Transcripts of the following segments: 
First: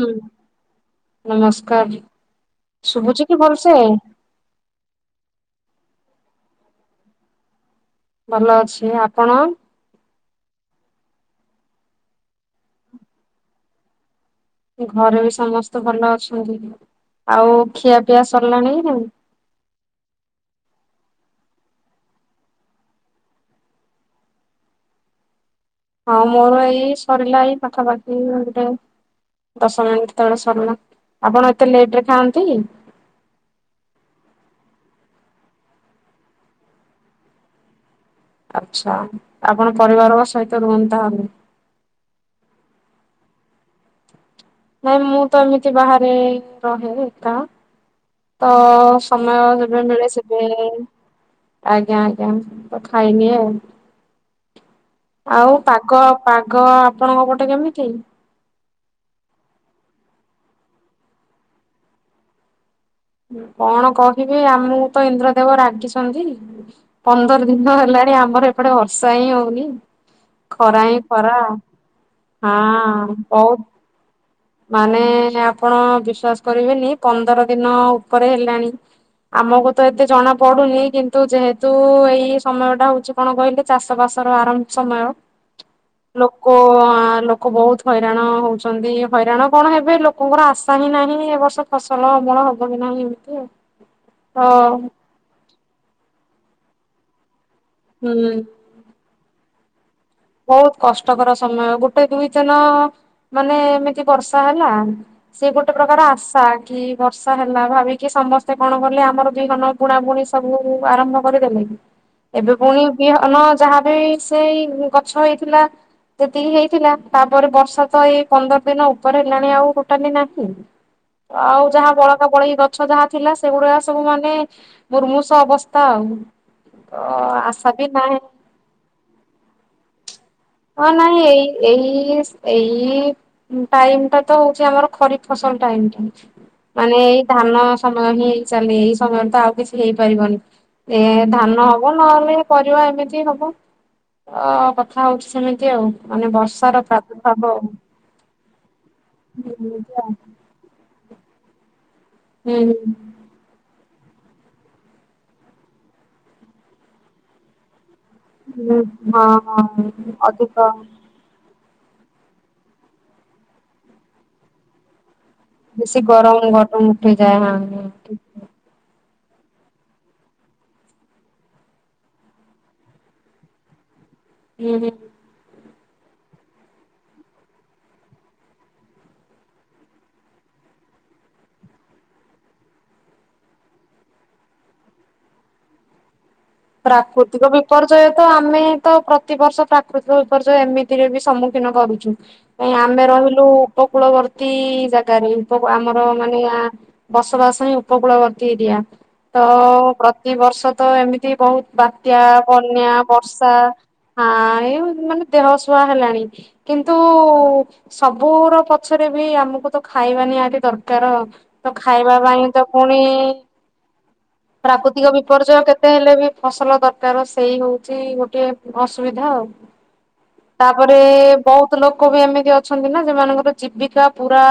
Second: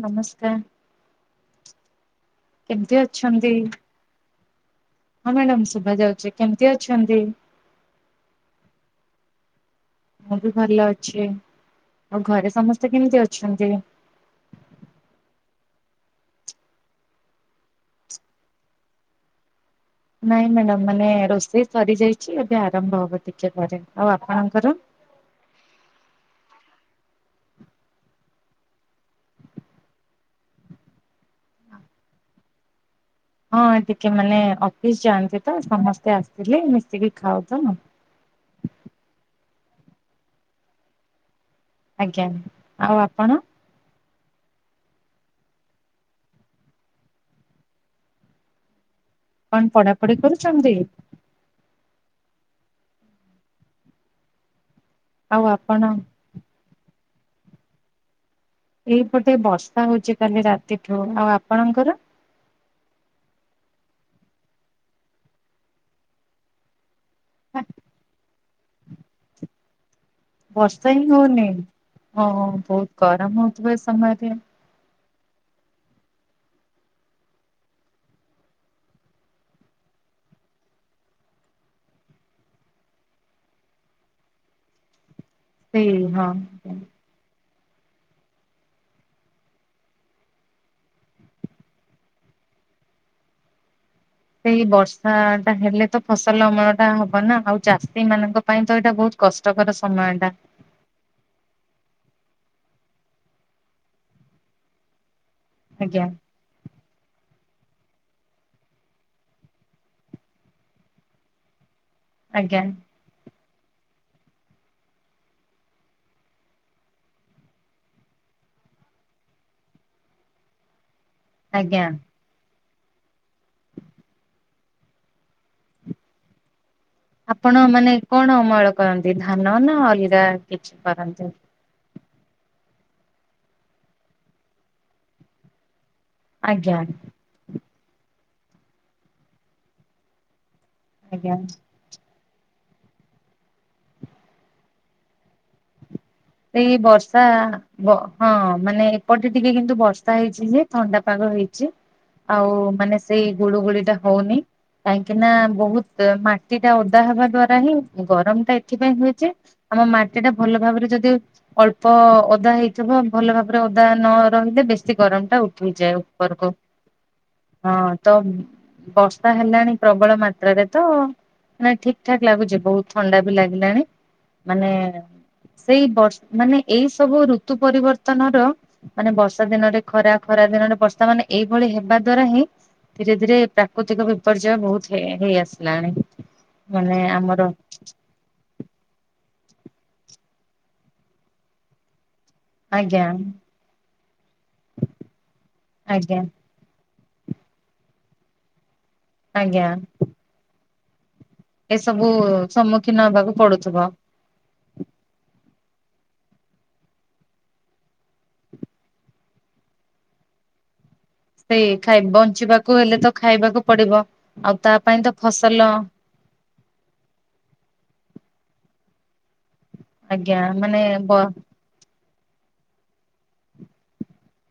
ହୁଁ ନମସ୍କାର। ନମସ୍କାର। କେମତି ଶୁଭୁଛି କି ଅଛନ୍ତି ଭଲସେ ହଁ ମ୍ୟାଡାମ ଶୁଭାଯାଉଛି? କେମିତି ଅଛନ୍ତି? ଭଲ ଅଛି ଆପଣ? ମୁଁ ବି ଭଲ ଅଛି ଆଉ ଘରେ ସମସ୍ତେ କେମିତି ଅଛନ୍ତି? ଘରେ ବି ସମସ୍ତେ ଭଲ ଅଛନ୍ତି। ଆଉ ଖିଆ ପିଆ ସରିଲାଣି ନାଇ? ନାଇଁ ମ୍ୟାଡ଼ାମ ମାନେ ରୋଷେଇ ସରି ଯାଇଛି ଏବେ ଆରମ୍ଭ ହବ ଟିକେ ପରେ ଆଉ ଆପଣଙ୍କର? ହଁ ମୋର ଏଇ ସରିଲା ଏଇ ପାଖାପାଖି ଗଟେ ଦଶ ମିନିଟ ତଳେ ସରିଲା ଆପଣ ଏତେ ଲେଟ ରେ ଖାଆନ୍ତି କି? ହଁ ଟିକେ ମାନେ ଅଫିସ ଯାଆନ୍ତି ତ ସମସ୍ତେ ଆସିଥିଲେ ମିଶିକି ଖାଉ ତ ଆଛା ଆପଣ ପରିବାର ସହିତ ରୁହନ୍ତା ହେଲେ ଆଜ୍ଞା ଆଉ ଆପଣ। ନାଇଁ ମୁଁ ତ ଏମିତି ବାହାରେ ରହେ ଏକା ତ ସମୟ କଣ ଯେବେ ମିଳେ ପଢାପଢି ସେବେ କରୁଛନ୍ତି? ଆଜ୍ଞା ଆଜ୍ଞା। ଖାଇନି ଆଉ ଆଉ ପାଗ ପାଗ ଆପଣଙ୍କ ପଟେ କେମିତି? ଏଇପଟେ ବର୍ଷା ହଉଛି କାଲି ରାତିଠୁ ଆଉ ଆପଣଙ୍କର? କଣ କହିବି ଆମକୁ ତ ଇନ୍ଦ୍ରଦେବ ରାଗିଛନ୍ତି। ପନ୍ଦର ଦିନ ହେଲାଣି ଆମର ଏପଟେ ବର୍ଷା ହିଁ ହଉନି। ଖରା ବର୍ଷା ହିଁ ଖରା ହଉନି। ବହୁତ ହଁ ଗରମ ବହୁତ ହଉଥିବା ଏ ସମୟରେ ମାନେ ଆପଣ ବିଶ୍ଵାସ କରିବେନି ପନ୍ଦର ଦିନ ଉପରେ ହେଲାଣି ଆମକୁ ତ ଏତେ ଜଣା ପଡୁନି କିନ୍ତୁ ଯେହେତୁ ଏଇ ସମୟ ଟା ହଉଛି କଣ କହିଲେ ଚାଷ ବାସ ର ଆରମ୍ଭ ସମୟ ସେଇ ହଁ। ଲୋକ ଲୋକ ବହୁତ ହଇରାଣ ହଉଛନ୍ତି। ହଇରାଣ କଣ ହେବେ ଲୋକଙ୍କର ଆଶା ହିଁ ନାହିଁ ଏ ବର୍ଷ ଫସଲ ଅମଳ ହବ କି ନାହିଁ ଏମିତି ଆଉ। ତ ସେଇ ବର୍ଷା ଟା ହେଲେ ତ ଫସଲ ଅମଳ ଟା ହବ ନା ଆଉ। ଚାଷୀ ହୁଁ ମାନଙ୍କ ପାଇଁ ତ ଏଇଟା ବହୁତ କଷ୍ଟକର। ସମୟ ଟା ବହୁତ କଷ୍ଟକର ସମୟ ଗୋ ଗୋଟେ ଦୁଇ ଦିନ ମାନେ, ଏମିତି ବର୍ଷା ହେଲା ସେ ଗୋଟେ ଆଜ୍ଞା ପ୍ରକାର ଆଶା କି -ବର୍ଷା ହେଲା ଭାବିକି ସମସ୍ତେ କଣ କଲେ ଆମର ବିହନ ବୁଣା ବୁଣି ସବୁ ଆରମ୍ଭ କରିଦେଲେ କି ଏବେ ଆଜ୍ଞା ପୁଣି ବିହନ ଯାହା ବି ସେଇ ଗଛ ହେଇଥିଲା ସେତିକି ହେଇଥିଲା, ତାପରେ ବର୍ଷା ତ ଏଇ ପନ୍ଦର ଦିନ ଉପରେ ହେଲାଣି ଆଉ ଟୋଟାଲି ନାହିଁ। ଆଉ ଆଜ୍ଞା। ଯାହା ବଳକା ବଳେଇ ଗଛ ଯାହା ଥିଲା ସେଗୁଡା ସବୁ ମାନେ ମୁୁର୍ମୁଷ ଅବସ୍ଥା ଆଉ ତ ଆପଣ ଆଶା ବି ମାନେ ନାହିଁ କଣ ଅମଳ କରନ୍ତି ଧାନ ନା ଅଲଗା--? କିଛି ହଁ ନାଇଁ, କରନ୍ତି? ଏଇ ଏଇ ଏଇ ଏଇ ଟାଇମ ଟା ତ ହଉଛି ଆମର ଖରିଫ ଫସଲ ଟାଇମ ଟ ଆଜ୍ଞା ମାନେ ଏଇ ଧାନ ସମୟ ହିଁ ଚାଲେ, ଏଇ ସମୟରେ ତ ଆଉ କିଛି ହେଇପାରିବନି। ଏ ଆଜ୍ଞା ଧାନ ହବ ନହେଲେ ପରିବା ଏମିତି ହବ ଅ, କଥା ହଉଛି ସେମିତି ଆଉ। ମାନେ ସେଇ ବର୍ଷାର ବର୍ଷା, ପ୍ରାଦୁର୍ଭାବ ହଁ ମାନେ ଏପଟେ ଟିକେ କିନ୍ତୁ ଏମିତି ଆଉ ବର୍ଷା ହେଇଛି ଯେ ଥଣ୍ଡା ପାଗ ହେଇଛି, ହୁଁ ଆଉ ମାନେ ହୁଁ। ସେଇ ଗୁଳୁ ଗୁଳି ଟା ହଉନି, କାହିଁକି ନା? ବହୁତ ମାଟି ଟା ଓଦା ହବା ଦ୍ଵାରା ହିଁ ଗରମ ଟା ଏଥିପାଇଁ ହଁ ହୁଏଯେ- ଆମ ହଁ ମାଟି ଟା ଅଧିକ ଭଲ ଭାବରେ ଯଦି ଅଳ୍ପ ଓଦା ହେଇଥିବ, ଭଲ ଭାବରେ ଉଦା ନ ରହିଲେ ବେଶୀ ଗରମ ଉଠି ଯାଏ ବେଶୀ ଗରମ ଉପରକୁ, ଗରମ ଉଠେଇଯାଏ ହଁ ତ ବରଷ ଷା ହେଲାଣି ପ୍ରବଳ ମାତ୍ରାରେ ତ, ମାନେ ଠିକ ଠାକ୍ ଲାଗୁଛି ବହୁତ ଥଣ୍ଡା ବି ଲାଗିଲାଣି। ମାନେ ହୁଁ ହୁଁ। ସେଇ ବର୍ଷ ମାନେ ଏଇ ସବୁ ଋତୁ ପରିବର୍ତ୍ତନ ର ମାନେ ବର୍ଷା ଦିନରେ ଖରା, ଖରା ଦିନରେ ବର୍ଷା ମାନେ ଏଇଭଳି ହେବା ଦ୍ଵାରା ହିଁ ଧୀରେ ଧୀରେ ପ୍ରାକୃତିକ ବିପର୍ଯ୍ୟୟ ବହୁତ ହେଇ ଆସିଲାଣି। ମାନେ ପ୍ରାକୃତିକ ଆମର ବିପର୍ଯ୍ୟୟ ତ, ଆମେ ତ ପ୍ରତିବର୍ଷ ପ୍ରାକୃତିକ ବିପର୍ଯ୍ୟୟ, ଏମିତିରେ ବି ସମ୍ମୁଖୀନ କରୁଛୁ, ଆମେ ଆଜ୍ଞା ରହିଲୁ ଉପ କୂଳବର୍ତ୍ତୀ ଜାଗାରେ ଆମର ଆଜ୍ଞା ମାନେ ବସବାସ ହିଁ ଉପକୂଳବର୍ତ୍ତୀ ଏରିଆ, ତ ଆଜ୍ଞା ପ୍ରତିବର୍ଷ ତ ଏମିତି ବହୁତ ଏସବୁ ବାତ୍ୟା, ବନ୍ୟା, ସମ୍ମୁଖୀନ ହବାକୁ ବର୍ଷା ପଡୁଥିବ। ଆ ଏ ମାନେ ଦେହ ଛୁଆ ହେଲାଣି କିନ୍ତୁ ସବୁର ପଛରେ ବି ଆମକୁ ତ ଖାଇବା ନିହାତି ଦରକାର । ସେଇ ବକାର ତ ଖାଇ ଖାଇବା ପାଇଁ ତ ବଞ୍ଚିବାକୁ ହେଲେ ପୁଣି ଖାଇବାକୁ ପଡିବ ଆଉ ତା ପାଇଁ ତ ପ୍ରାକୃତିକ ଫସଲ ବିପର୍ଯ୍ୟୟ କେତେ ହେଲେ ବି ଫସଲ ଦରକାର ସେଇ ହଉଛି ଗୋଟେ ଅସୁବିଧା ଆଉ ଆଜ୍ଞା ମାନେ ତାପରେ ବ ବହୁତ ଲୋକ ଲୋକ ବି ଏମିତି ଅଛନ୍ତି । ନା ସେମାନଙ୍କର ଜୀବିକା ପୁରା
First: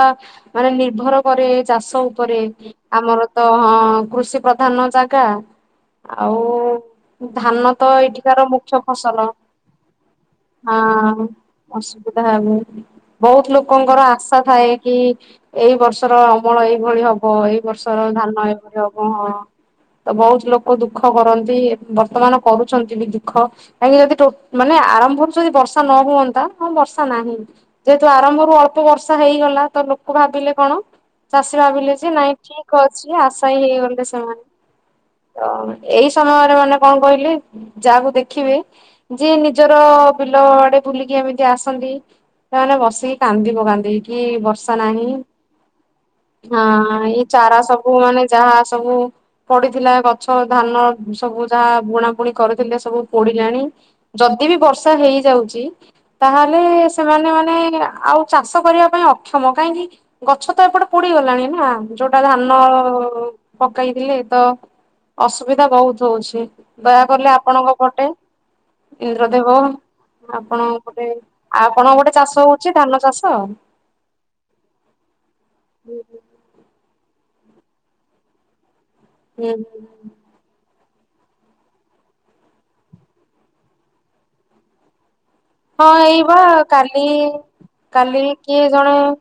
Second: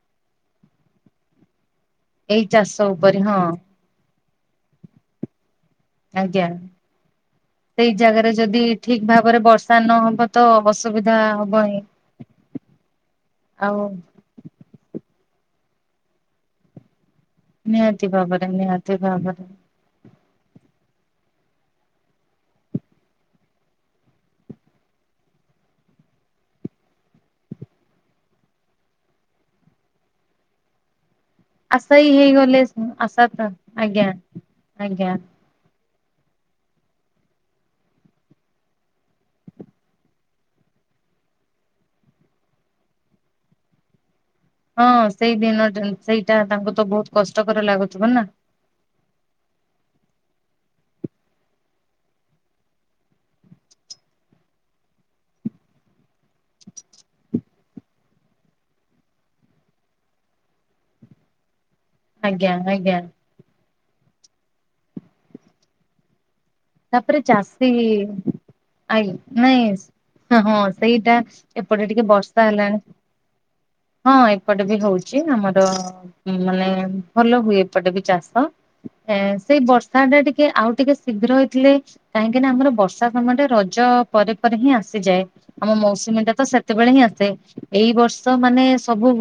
ମାନେ ନିର୍ଭର କରେ ଚାଷ ଉପରେ, ଏଇ ଚାଷ ଉପରେ ଆମର ତ ହଁ କୃଷି ପ୍ରଧାନ ଜାଗା ଆଉ ଆଜ୍ଞା। ଧାନ ତ ସେଇ ଜାଗାରେ ଏଠିକାର ଯଦି ମୁଖ୍ୟ ଠିକ ଫସଲ, ଭାବରେ ବର୍ଷା ନହବ ତ ଅସୁବିଧା ହବ ହିଁ। ଆଁସୁ ବହୁତ ଆଉ ଲୋକଙ୍କର ଆଶା ଥାଏ କି ଏଇ ବର୍ଷର ଅମଳ ଏଇଭଳି ହବ, ଏଇ ବର୍ଷର ନିହାତି ଧାନ ଭାବରେ ଏଇଭଳି ନିହାତି ହବ, ହଁ ଭାବରେ ତ ବହୁତ ଲୋକ ଦୁଃଖ କରନ୍ତି, ବର୍ତ୍ତମାନ କରୁଛନ୍ତି ବି ଦୁଃଖ, କାହିଁକି ଯଦି ମାନେ ଆରମ୍ଭରୁ ଯଦି ବର୍ଷା ନ ହୁଅନ୍ତା। ହଁ ବର୍ଷା ନାହିଁ, ଯେହେତୁ ଆରମ୍ଭରୁ ଅଳ୍ପ ବର୍ଷା ହେଇଗଲା ଲୋକ ଭାବିଲେ କଣ? ଚାଷୀ ଆଶା ଭାବିଲେ ହିଁ ଯେ ନାଇଁ ହେଇଗଲେ ଠିକ ଅଛି, ତ ଆଶା ହ ଆଜ୍ଞା। ହେଇଗଲେ ସେମାନେ ଆଜ୍ଞା । ତ ଏଇ ସମୟରେ ମାନେ କଣ କହିଲେ, ଯାହାକୁ ଦେଖିବେ ଯେ ନିଜର ବିଲ ଟେ ବୁଲିକି ଏମିତି ଆସନ୍ତି, ସେମାନେ ବସିକି କାନ୍ଦି ପକାନ୍ତି। କି ବର୍ଷା ହଁ ନାହିଁ, ସେଇ ଦିନ ସେଇଟା ହଁ ତାଙ୍କୁ ତ ବହୁତ ଏଇ ଚାରା କଷ୍ଟକର ସବୁ ଲାଗୁଥିବ ମାନେ ନା। ଯାହା ସବୁ ପଡିଥିଲା, ଗଛ ଧାନ ସବୁ ଯାହା ବୁଣା ବୁଣି କରିଥିଲେ ସବୁ ପୋଡିଲାଣି, ଯଦି ବର୍ଷା ହେଇଯାଉଛି । ତାହେଲେ ସେମାନେ ମାନ ଆଉ ଚାଷ କରିବା ପାଇଁ ଅକ୍ଷମ, କାହିଁକି? ଗଛ ତ ଏପଟେ ପୋଡିଗଲାଣି ନା ଯୋଉଟା ଆଜ୍ଞା ଧାନ ଆଜ୍ଞା ପକେଇଥିଲେ, ତ ଅସୁବିଧା ବହୁତ ହଉଛି । ଦୟାକଲେ ଆପଣଙ୍କ ପଟେ ଆଇ ଇନ୍ଦ୍ରଦେବ ନାଇ ହଁ ଆପଣଙ୍କ ପଟେ ସେଇଟା, ଏପଟେ ଆପଣଙ୍କ ଟିକେ ଗୋଟେ ଚାଷ ବର୍ଷା ହଉଛି ହେଲାଣି। ଧାନ ଚାଷ ହଁ, ଏପଟେ ବି ହଉଛି ଆମର ହୁଁ ମାନେ ଭଲ ହୁଏ ଏପଟେ ବି ଚାଷ, ଏ, ହୁଁ ସେଇ ବର୍ଷା ହୁଁ। ଟା ଟିକେ ଆଉ ଟିକେ ଶୀଘ୍ର ହେଇ ଥିଲେ, କାହିଁକି ନା ଆମର ବର୍ଷା ସମୟରେ ରଜ ପରେ ପରେ ହିଁ ଆସିଯାଏ । ଆମ ହଁ ମୌସୁମୀ ଏଇବା ଟା ତ ସେତେବେଳେ କାଲି ହିଁ ଆସେ, ଏଇ କାଲି ବର୍ଷ କିଏ ମାନେ ଜଣେ ସବୁ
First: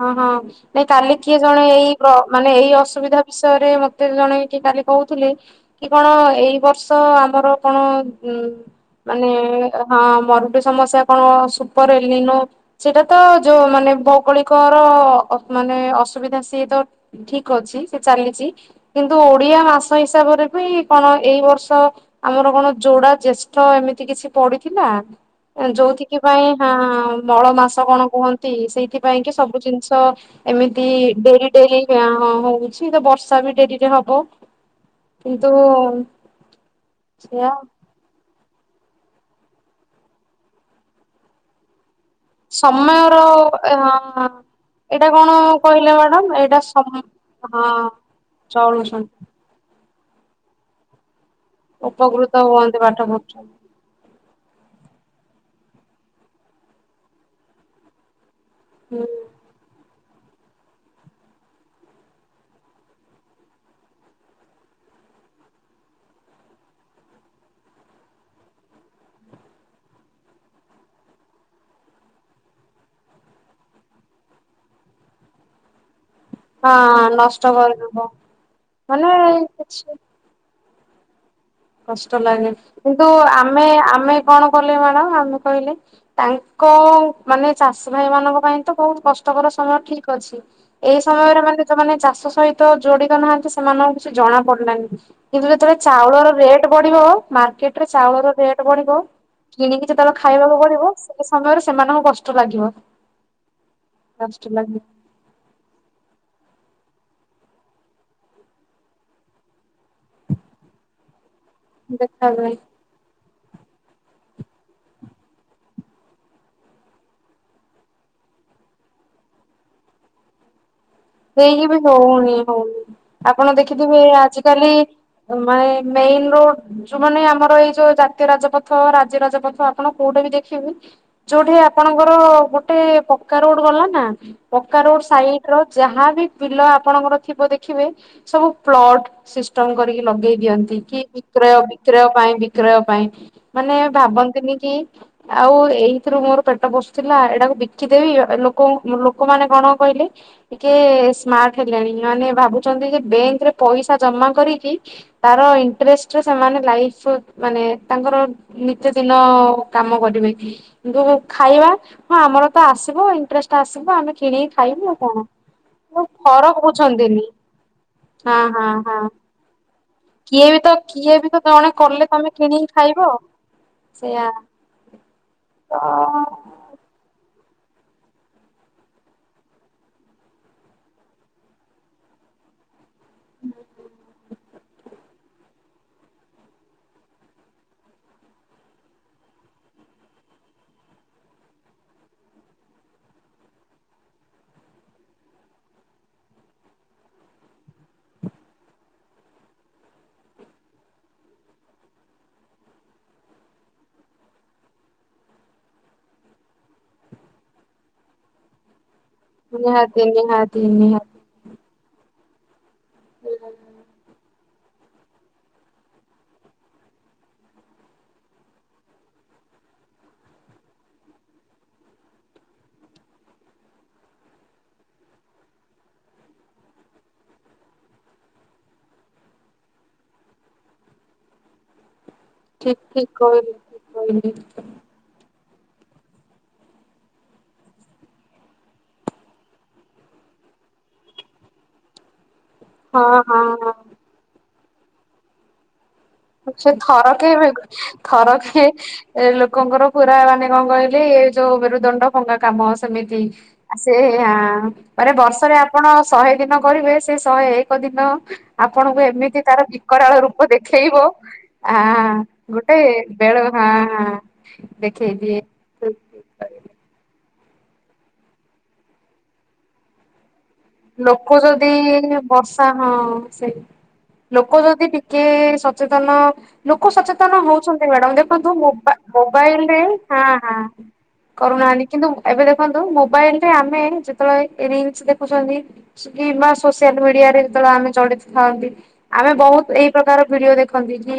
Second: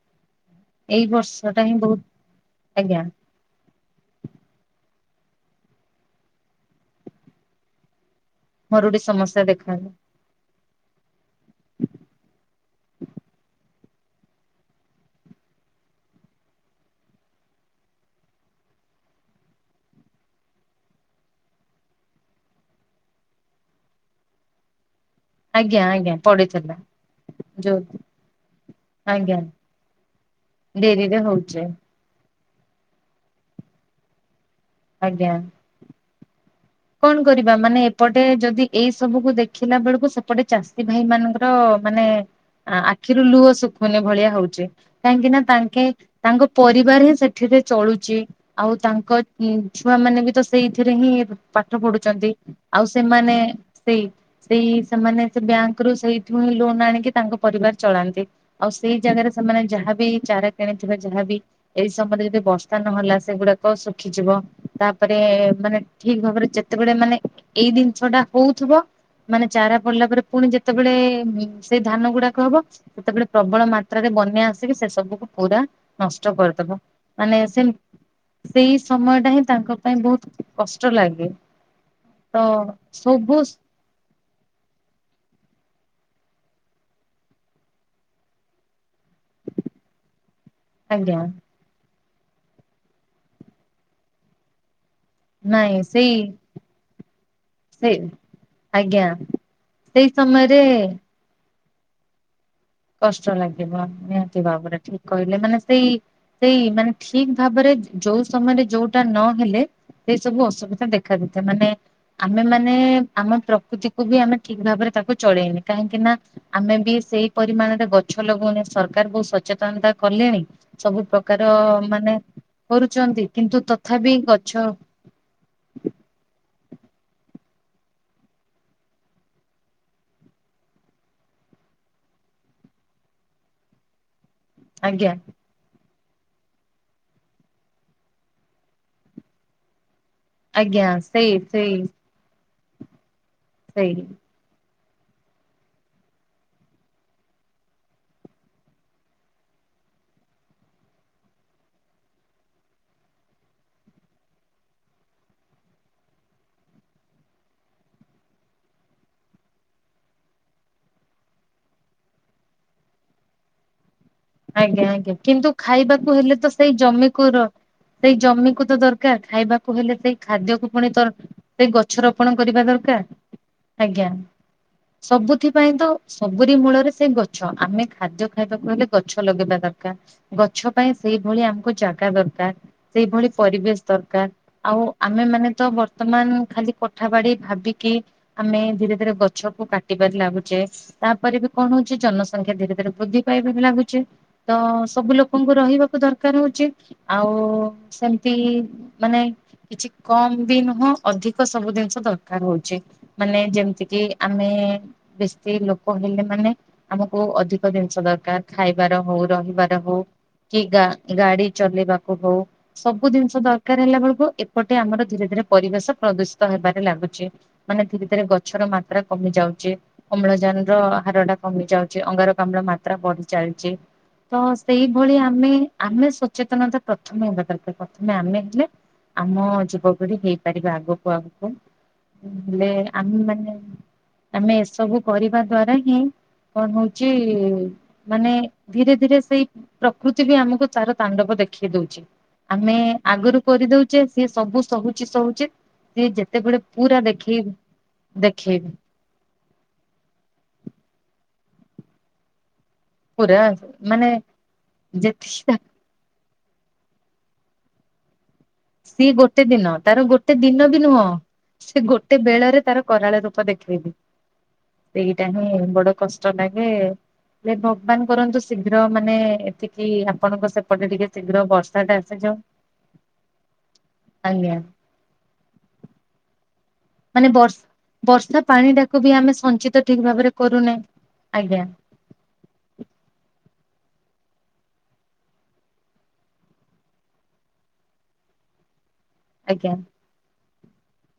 ହଁ ହଁ, ନାଇ ଏଇ କାଲି କିଏ ବର୍ଷ ଜଣେ, ଟା ହିଁ ଏଇ ବହୁତ ମାନେ ଏଇ ଆଜ୍ଞା ଅସୁବିଧା ବିଷୟରେ ମତେ ଜଣେ କିଏ କାଲି କହୁଥିଲେ, କି- କଣ ଏଇ ବର୍ଷ ଆମର କଣ ହଁ, ମରୁଡି ମାନେ ସମସ୍ୟା ଦେଖାଗଲା। ହଁ ମର ସମସ କଣ? ସୁପରଏଲୀନ ସେଟା ତ ଯୋଉ ମାନେ ଭୌଗୋଳିକର ମାନେ ଅସୁବିଧା ସିଏ ତ ଠିକ ଅଛି, ସେ ଚାଲିଛି, କିନ୍ତୁ ଓଡିଆ ମାସ ହିସାବରେ ବି କି କଣ ଏଇ ବର୍ଷ ଆମର କଣ ଯୋଡା ଜେଷ୍ଠ ଏମିତି କିଛି ପଡିଥିଲା ଆଜ୍ଞା ଆଜ୍ଞା ଯୋଉଥିକି ପାଇଁ ହଁ ପଡିଥିଲା ମଳ ମାସ ଯୋଉ କଣ କୁହନ୍ତି, ସେଇଥିପାଇଁ କି ଆଜ୍ଞା ସବୁ ଜିନିଷ ଏମିତି ଡେରିରେ ଡେରି ହଉଛେ ଡେରି ହଉ କିଛି ତ ବର୍ଷା ବି ଡେରିରେ ହବ, ଆଜ୍ଞା। କିନ୍ତୁ କଣ ସେଆ କରିବା? ମାନେ ଏପଟେ ଯଦି ଏଇ ସବୁ କୁ ଦେଖିଲା ବେଳକୁ ସେପଟେ ଚାଷୀ ଭାଇ ମାନଙ୍କର, ମାନେ ସମୟର ଆଖିରୁ ଲୁହ ଅ ଶୁଖୁନି ଭଳିଆ ହଉଛି ଏଇଟା କାହିଁକି କଣ ନା, ତାଙ୍କେ କହିଲେ ମ୍ୟାଡାମ ତାଙ୍କ ଏଇଟା ପରିବାର ସମ ହିଁ ସେଠି ସେଥିରେ ହଁ ଚଳୁଛି, ଆଉ ତାଙ୍କ ଚଳୁଛନ୍ତି ଛୁଆ ମାନେ ବି ତ ସେଇଥିରେ ହିଁ ପାଠ ପଢୁଛନ୍ତି ଉପକୃତ ହୁଅନ୍ତି ଆଉ ପାଠ ସେମାନେ ପଢୁଛନ୍ତି। ସେଇ ସେଇ ସେମାନେ ସେ ବ୍ୟାଙ୍କ ରୁ, ସେଇଠୁ ହଁ ଲୋନ ଆଣିକି ତାଙ୍କ ପରିବାର ଚଳାନ୍ତି । ଆଉ ସେଇ ହୁଁ ଜାଗାରେ ସେମାନେ ଯାହାବି ଚାରା କିଣିଥିବା ଯାହାବି, ଏଇ ସମୟରେ ଯଦି ବର୍ଷା ନହେଲା, ସେଗୁଡାକ ଶୁଖିଯିବ ତାପରେ ମାନେ ଠିକ ଭାବରେ, ଯେତେବେଳେ ମାନେ, ଏଇ ଜିନିଷ ଟା ହଉଥିବ ମାନେ ଚାରା ପଡିଲା ପରେ, ପୁଣି ଯେତେବେଳେ ସେଇ ଧାନ ଗୁଡାକ ହବ, ସେତେବେଳେ ପ୍ରବଳ ମାତ୍ରାରେ ବନ୍ୟା ଆସିକି ସେ ସବୁକୁ ପୁରା ନଷ୍ଟ କରିଦବ, ହଁ ମାନେ ନଷ୍ଟ ସେ କରିଦବ ସେଇ ମାନେ ସମୟ ଟା ହିଁ ତାଙ୍କ କିଛି ପାଇଁ ବହୁତ କଷ୍ଟ ଲାଗେ। କଷ୍ଟ ତ ଲାଗେ କିନ୍ତୁ ସବୁ ଆମେ ଆମେ କଣ କଲେ ମ୍ୟାଡାମ ଆମେ କହିଲେ ତାଙ୍କ ମାନେ ଚାଷୀ ଭାଇ ମାନଙ୍କ ପାଇଁ ତ ବହୁତ କଷ୍ଟ ତମର ସମୟ ଠିକ ଅଛି, ଏଇ ଆଜ୍ଞା ସମୟରେ ମାନେ ଯଉମାନେ ଚାଷୀ ତାଙ୍କ ସହିତ ଯୋଡିତ ନାହାନ୍ତି, ସେମାନଙ୍କୁ କିଛି ଜଣା ପଡିଲାନି କିନ୍ତୁ ଯେତେବେଳେ ନାଇଁ ସେଇ ଚାଉଳର ରେଟ୍ ବଢ଼ିବ, ମାର୍କେଟ ରେ ସେ ଚାଉଳର ରେଟ୍ ବଢ଼ିବ, ଆଜ୍ଞା କିଣିକି ସେଇ ଯେତବେଳେ ଖାଇବାକୁ ସମୟରେ ପଡିବ ସମୟରେ ସେମାନଙ୍କୁ କଷ୍ଟ ଲାଗିବ। କଷ୍ଟ ଲାଗିବ ନିହାତି କଷ୍ଟ ଭାବରେ, ଲାଗିବ ଠିକ କହିଲେ, ମାନେ ସେଇ, ସେଇ ମାନେ ଠିକ ଭାବରେ ଯୋଉ ସମୟରେ ଯୋଉଟା ନହେଲେ ସେଇ ସବୁ ଅସୁବିଧା ଦେଖାଦ ସେମାନେ, ଆମେ ଦେଖାଯାଏ। ମାନେ ଆମ ପ୍ରକୃତିକୁୁ ବି ଆମେ ଠିକ ଭାବରେ ତାକୁ ଚଳେଇନି କାହିଁକି ନା -ଆମେ ବି ସେଇ ପରିମାଣରେ ଗଛ ଲଗଉନେ, ସରକାର ବହୁତ ସଚେତନତା କଲେଣି। ସବୁ ପ୍ରକାର ହେଇକି ବି ମାନେ ହଉନି ହଉନି କରୁଛନ୍ତି କିନ୍ତୁ ତଥାପି ଗଛ ମେ ମେନ୍ ରୋଡ଼୍ ଯୋଉମାନେ ଆମର ଏଇ ଯୋଉ ଜାତୀୟ ରାଜପଥ, ରାଜ୍ୟ ରାଜପଥ ଆପଣ କୋଉଟା ବି ଦେଖିବେ ଯୋଉଠି ଆପଣଙ୍କର ଗୋଟେ ପକ୍କା ରୋଡ ଗଲା ନା, ପକ୍କା ରୋଡ ଆଜ୍ଞା ସାଇଡ ର ଯାହାବି ବିଲ ଆପଣଙ୍କର ଥିବ ଦେଖିବେ, ସବୁ ପ୍ଲଟ ସିଷ୍ଟମ କରିକି ଲଗେଇ ଦିଅନ୍ତି ଆଜ୍ଞା କି ସେଇ -ବିକ୍ରୟ, ସେଇ ବିକ୍ରୟ ପାଇଁ, ବିକ୍ରୟ ପାଇଁ, ମାନେ ସେଇ ଭାବନ୍ତିନି କି ଆଉ ଏଇଥିରୁ ମୋର ପେଟ ପୋଷୁଥିଲା, ଏଇଟାକୁ ବିକିଦେବି, ଲୋକ ଲୋକମାନେ କଣ କହିବେ? [unintelligible] ଟିକେ ସ୍ମାର୍ଟ ହେଲେଣି ମାନେ ଭାବୁଛନ୍ତି ଯେ ବେଙ୍କରେ ପଇସା ଜମା କରିକି ତାର ତାଙ୍କ ଇଣ୍ଟ୍ରେଷ୍ଟରେ ସେମାନେ ଲାଇଫ ମାନେ ତାଙ୍କର ନିତୀ ଦିନ କାମ କରିବେ। କିନ୍ତୁ ଖାଇବା ହଁ, ଆମର ତ ଆସିବ ଇଣ୍ଟ୍ରେଷ୍ଟ ଆସିବ ଆମେ କିଣିକି ଆଜ୍ଞା ଖାଇବୁ ଆଉ ଆଜ୍ଞା କଣ? କିନ୍ତୁ ଆଉ ଖାଇବାକୁ ହେଲେ ତ ଫରକ ସେଇ ବୁଝନ୍ତିନି ଜମିକୁ ର ସେଇ ହଁ ଜମିକୁ ହଁ ତ ହଁ ଦରକାର ଖାଇବାକୁ ହେଲେ ସେଇ କିଏ ବି ଖାଦ୍ୟକୁ ତ ପୁଣି ତର କିଏ ବି ତ ଜଣେ ସେଇ ଗଛ କଲେ ତମେ ରୋପଣ କରିବା କିଣିକି ଦରକାର ଖାଇବ ଆଜ୍ଞା। ସେଇଆ ସବୁଥି ପାଇଁ ତ ସବୁରି ମୂଳରେ ସେ ଗଛ ଆମେ ଖାଦ୍ୟ ଖାଇବାକୁ ହେଲେ ଗଛ ଲଗେଇବା ଦରକାର ଗଛ ପାଇଁ ସେଇଭଳି ଆମକୁ ଜାଗା ଦରକାର। ସେଇଭଳି ପରିବେଶ ଦରକାର। ଆଉ ଆମେ ମାନେ ତ ବର୍ତ୍ତମାନ ଖାଲି କଠା ବାଡି ଭାବିକି ଆମେ ଧୀରେ ଧୀରେ ଗଛ କୁ କାଟିବାରେ ଲାଗୁଚେ ତାପରେ ବି କଣ ହଉଛି ଜନସଂଖ୍ୟା ଧୀରେ ଧୀରେ ଚି ତ ସବୁ ଲୋକଙ୍କୁ ରହିବାକୁ ଦରକାର ହଉଛି ଆଉ ସେମିତି ମାନେ କିଛି କମ ବି ନୁହଁ ଅଧିକ ସବୁ ଜିନିଷ ଦରକାର ହଉଛି ମାନେ ଯେମିତି କି ଆମେ ବେଶୀ ଲୋକ ହେଲେ ମାନେ ଆମକୁ ଅଧିକ ଜିନିଷ ଦରକାର। ଖାଇବାର ହଉ, ରହିବାର ହଉ, ନିହାତି କି ନିହାତି ନିହାତି ଗା- ଗାଡି ଚଲେଇବାକୁ ହଉ ସବୁ ଜିନିଷ ଦରକାର ହେଲା ବେଳକୁ ଏ ଏପଟେ ଆମର ଧୀରେ ଧୀରେ ପରିବେଶ ପ୍ରଦୂଷିତ ହେବାରେ ଲାଗୁଛି ମାନେ ଧୀରେ ଧୀରେ ଗଛର ମାତ୍ରା କମି ଯାଉ ଚି ଅମ୍ଳଜାନର ହାରଟା କମି ଯାଉଛି ଅଙ୍ଗାରକାମ୍ଳ ମାତ୍ରା ବଢି ଚାଲିଛି। ତ ସେଇଭଳି ଆମେ ଆମେ ସଚେତନତା ପ୍ରଥମେ ହେବା ଦରକାର ପ୍ରଥମେ ଆମେ ହେଲେ ଆମ ଯୁବପିଢି ହେଇପାରିବ ଆଗକୁ ଆଗକୁ। ହେଲେ ଠିକ ଠିକ ଆମେ ମାନେ କହିଲେ ଠିକ କହିଲେ ଆମେ ଏସବୁ କରିବା ଦ୍ୱାରା ହିଁ କଣ ହଉଛି ମାନେ ଧୀରେ ଧୀରେ ସେଇ ପ୍ରକୃତି ବି ଆମକୁ ତାର ତାଣ୍ଡବ ଦେଖେଇ ଦଉଛି। ଆମେ ହଁ ଆଗରୁ ହଁ ହଁ। କରିଦଉଚେ ସିଏ ସବୁ ସହୁଚି ସହୁଚି ସେ ଥରକେ ବି ଥରକେ ଦେଖେଇବି ଲୋ ଲୋକଙ୍କର ପୁରା ମାନେ କଣ କହିଲେ ଏଇ ଯୋଉ ମେରୁଦଣ୍ଡ ଭଙ୍ଗା କାମ ଅ ସେମିତି ପୁରା ସେ ମାନେ ଆ ମାନେ ଯେତିକି ବର୍ଷରେ ଆପଣ ଶହେ ଦିନ କରିବେ ସେ ଶହେ ଏକ ଦିନ ଆପଣଙ୍କୁ ସିଏ ଗୋଟେ ଏମିତି ତାର ଦିନ ବିକରାଳ ଗୋଟେ ରୂପ ଦିନ ବି ଦେଖେଇବ ନୁହଁ। ସେ ଗୋଟେ ଆଁ ବେଳରେ ଗୋଟେ ତାର କରାଳ ରୂପ ବେଳ ହଁ, ଦେଖେଇବି ହଁ ଦେଖେଇ ସେଇଟା ଦିଏ। ହିଁ ବଡ କଷ୍ଟ ଲାଗେ ଯେ ଭଗବାନ କରନ୍ତୁ ଶୀଘ୍ର ମାନେ ଏତିକି ଆପଣଙ୍କ ସେ ଲୋକ ଯଦି ଇ ବର୍ଷା ହଁ ସେଇ ଆଜ୍ଞା ଲୋକ ଯଦି ଟିକେ ସଚେତନ ଲୋକ ମାନେ ସଚେତନ ବର୍ଷ ହଉଛନ୍ତି ମାଡାମ ବର୍ଷା ଦେଖନ୍ତୁ ପାଣି ମୋବା ଟାକୁ ବି ଆମେ ମୋବାଇଲରେ ସଞ୍ଚିତ ଠିକ ଭାବରେ କରୁନେ। [unintelligible] ଆଜ୍ଞା କରୁନାହାନ୍ତି କିନ୍ତୁ ଏବେ ଦେଖନ୍ତୁ ମୋବାଇଲରେ ଆମେ ଯେତେବେଳେ ରିଲ୍ସ୍ ଦେଖୁଛନ୍ତି ସୁକିମ୍ବା ସୋସିଆଲ ମିଡିଆରେ ଯେତେବେଳେ ଆମେ ଚଳି ଥାଆନ୍ତି। ଆମେ ବହୁତ୍ ଆଜ୍ଞା ଏଇ ପ୍ରକାର ଭିଡିଓ ଦେଖୁ। ଦେଖନ୍ତି କି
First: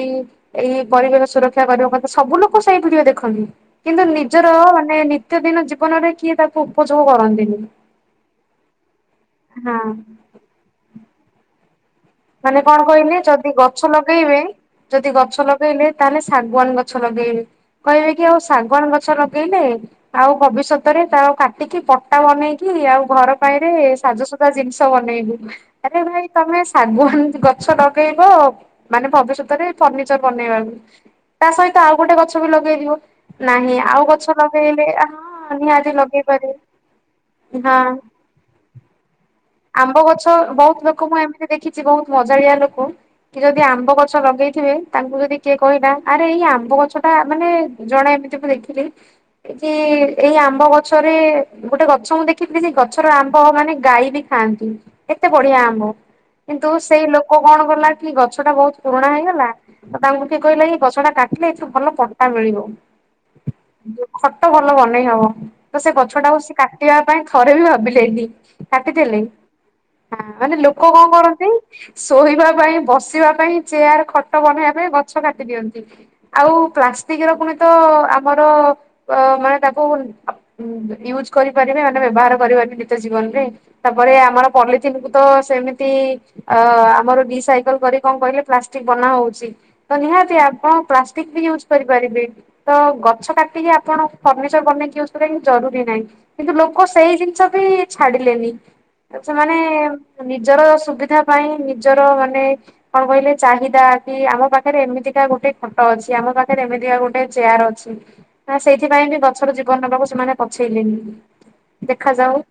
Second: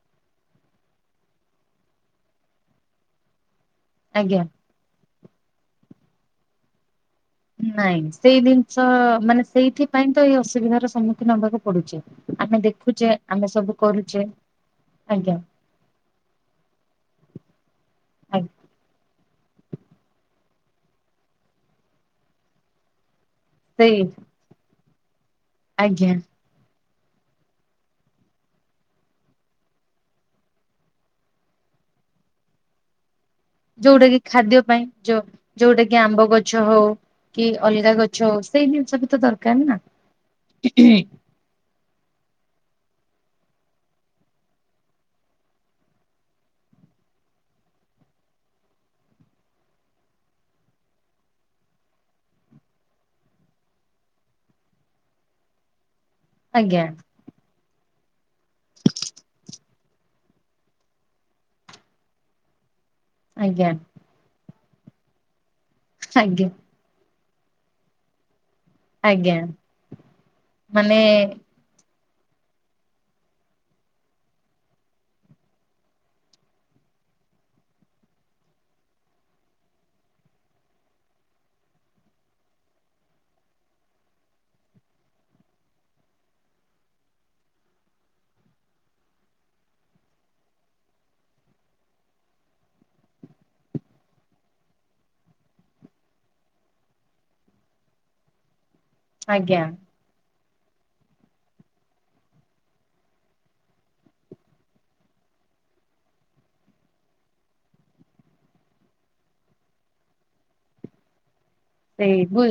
ଏଇ ପରିବେଶ ସୁରକ୍ଷା କରିବା କଥା ସବୁ ଲୋକ ସେଇ ଭିଡିଓ ଦେଖନ୍ତି। କିନ୍ତୁ ଆଜ୍ଞା। ନିଜର ମାନେ ନିତ୍ୟଦିନ ଜୀବନରେ କିଏ ତାକୁ ଉପସ ନାଇଁ ସେଇ ଦିନିଷ ମାନେ ହଁ। ସେଇଥିପାଇଁ ତ ଏଇ ଅସୁବିଧାର ସମ୍ମୁଖୀନ ହବାକୁ ପଡୁଚି। ମାନେ କଣ କହିଲେ ଯଦି ଗଛ ଲଗେଇବେ ଯଦି ଗଛ ଆଜ୍ଞା ଲଗେଇଲେ ତାହେଲେ ଶାଗୁଆାନ ଗଛ ଲଗେଇବେ। କହିବେ କି ଆଉ ଆ ଶାଗୁଆନ ଗଛର ଲ ଲଗେଇଲେ ଆଉ ଭବିଷ୍ୟତରେ ତା କାଟିକି ପଟା ବନେଇକି ଆଉ ଘର ବାଇରେ ସେଇ ସାଜସଜା ଜିନିଷ ବନେଇବୁ ଆରେ ଆଜ୍ଞା ଭାଇ ତମେ ଶାଗୁହାନ ଗଛ ଲଗେଇବ ମାନେ ଭବିଷ୍ୟତରେ ଫର୍ନିଚର ବନେଇବାକୁ। ତା ସହିତ ଆଉ ଗୋଟେ ଗଛବି ଲଗେଇ ଦିଅ। ନାହିଁ ଆଉ ଯୋଉଟା କି ଗଛ ଖାଦ୍ୟ ପାଇଁ ଲଗେଇଲେ ଯୋଉ ଆହଁ ଯୋଉଟା ନିହାତି କି ଆମ୍ବ ଲଗେଇ ଗଛ ପାରିବେ। ହଉ କି ହାଁ ଅଲଗା ଗଛ ହଉ ସେଇ ଜିନିଷ ବି ତ ଦରକାର ନା ଆମ୍ବ ଗଛ ବହୁତ ଲୋକ ମୁଁ ଏମିତି ଦେଖି ସେ ବହୁତ ମଜାଳିଆ ଲୋକ। କିଏ ଯଦି ଆମ୍ବ ଗଛ ଲଗେଇଥିବେ ତାଙ୍କୁ ଯଦି କିଏ କହିଲା ଆରେ ଏଇ ଆମ୍ବଗଛ ଟା ମାନେ ଜଣେ ନିଜେ ମୁଁ ଦେଖିଲି କି ଏଇ ଆମ୍ବଗଛରେ ଗୋଟେ ଗଛ ମୁଁ ଦେଖଥିଲି ଗଛର ଆ ଆମ୍ବ ମାନେ ଗାଈ ବି ଖାଆନ୍ତି। ଏତେ ବଢିଆ ଆମ୍ବ କିନ୍ତୁ ଆଜ୍ଞା ସେଇଲୋକ କଣ କଲା କି ଗଛ ଟା ବହୁତ ପୁରୁଣା ହେଇଗଲା। ତ ତାଙ୍କୁ କିଏ କହିଲା କି ଗଛ ଟା କାଟିଲେ ଏଠୁ ଭଲ ପଟା ମିଳିବ ଆଜ୍ଞା ଖଟ ଭଲ ବନେଇ ହବ। ତ ସେ ଗଛଟାକୁ ଆଜ୍ଞା ସେ କାଟିବା ପାଇଁ ଥରେ ବି ଭାବିଲେନି କାଟି ଦେଲେ ଆଜ୍ଞା ମାନେ ଲୋକ କଣ କରନ୍ତି। ଶୋଇବା ପାଇଁ ବସିବା ପାଇଁ ଚେୟାର ଖଟ ବନେଇବା ପାଇଁ ଗଛ କାଟି ଦିଅନ୍ତି ଆଉ। ପଷ୍ଟିକ ଆମର ମାନ ତାକୁ କରି । ମାନେ ବ୍ୟବହାର କରିବନି ନିଜ ଜୀବନ ରେ ତାପରେ ଆମର ପଲିଥିନ୍ କୁ ତ ସେମିତି ଅ ଆମର ରିସାଇକଲ କରି କଣ କହିଲେ ପ୍ଲାଷ୍ଟିକ ବନା ହଉଛି ତ ନିହାତି ଆପଣ ପ୍ଲାଷ୍ଟିକ ୟୁଜ୍ କରିପାରିବେ ତ ଗଛ କାଟିକି ଆପଣ ଫର୍ନିଚର ବନେଇକି ୟୁଜ୍ କରିବା ଜରୁରୀ ନାହିଁ କିନ୍ତୁ ଲୋକ ସେଇ ଜିନିଷ ବି ଛାଡିଲେନି ସେମାନେ ଆଜ୍ଞା ନିଜର ସୁବିଧା ପାଇଁ ନିଜର ମାନେ କଣ କହିଲେ ଚାହିଦା କି ଆମ ପାଖରେ ଏମିତିକା ଗୋଟେ ଖଟ ଅଛି ଆମ ମମ ପାଖରେ ଏମିତିକା ଗୋଟେ ଚେୟାର ଅଛି, ନା ସେଇଥିପାଇଁ ବି ଗଛର ଜୀବନ ନେବାକୁ ସେମାନେ ପଛେଇଲେନି ଦେଖାଯାଉ ସେଇ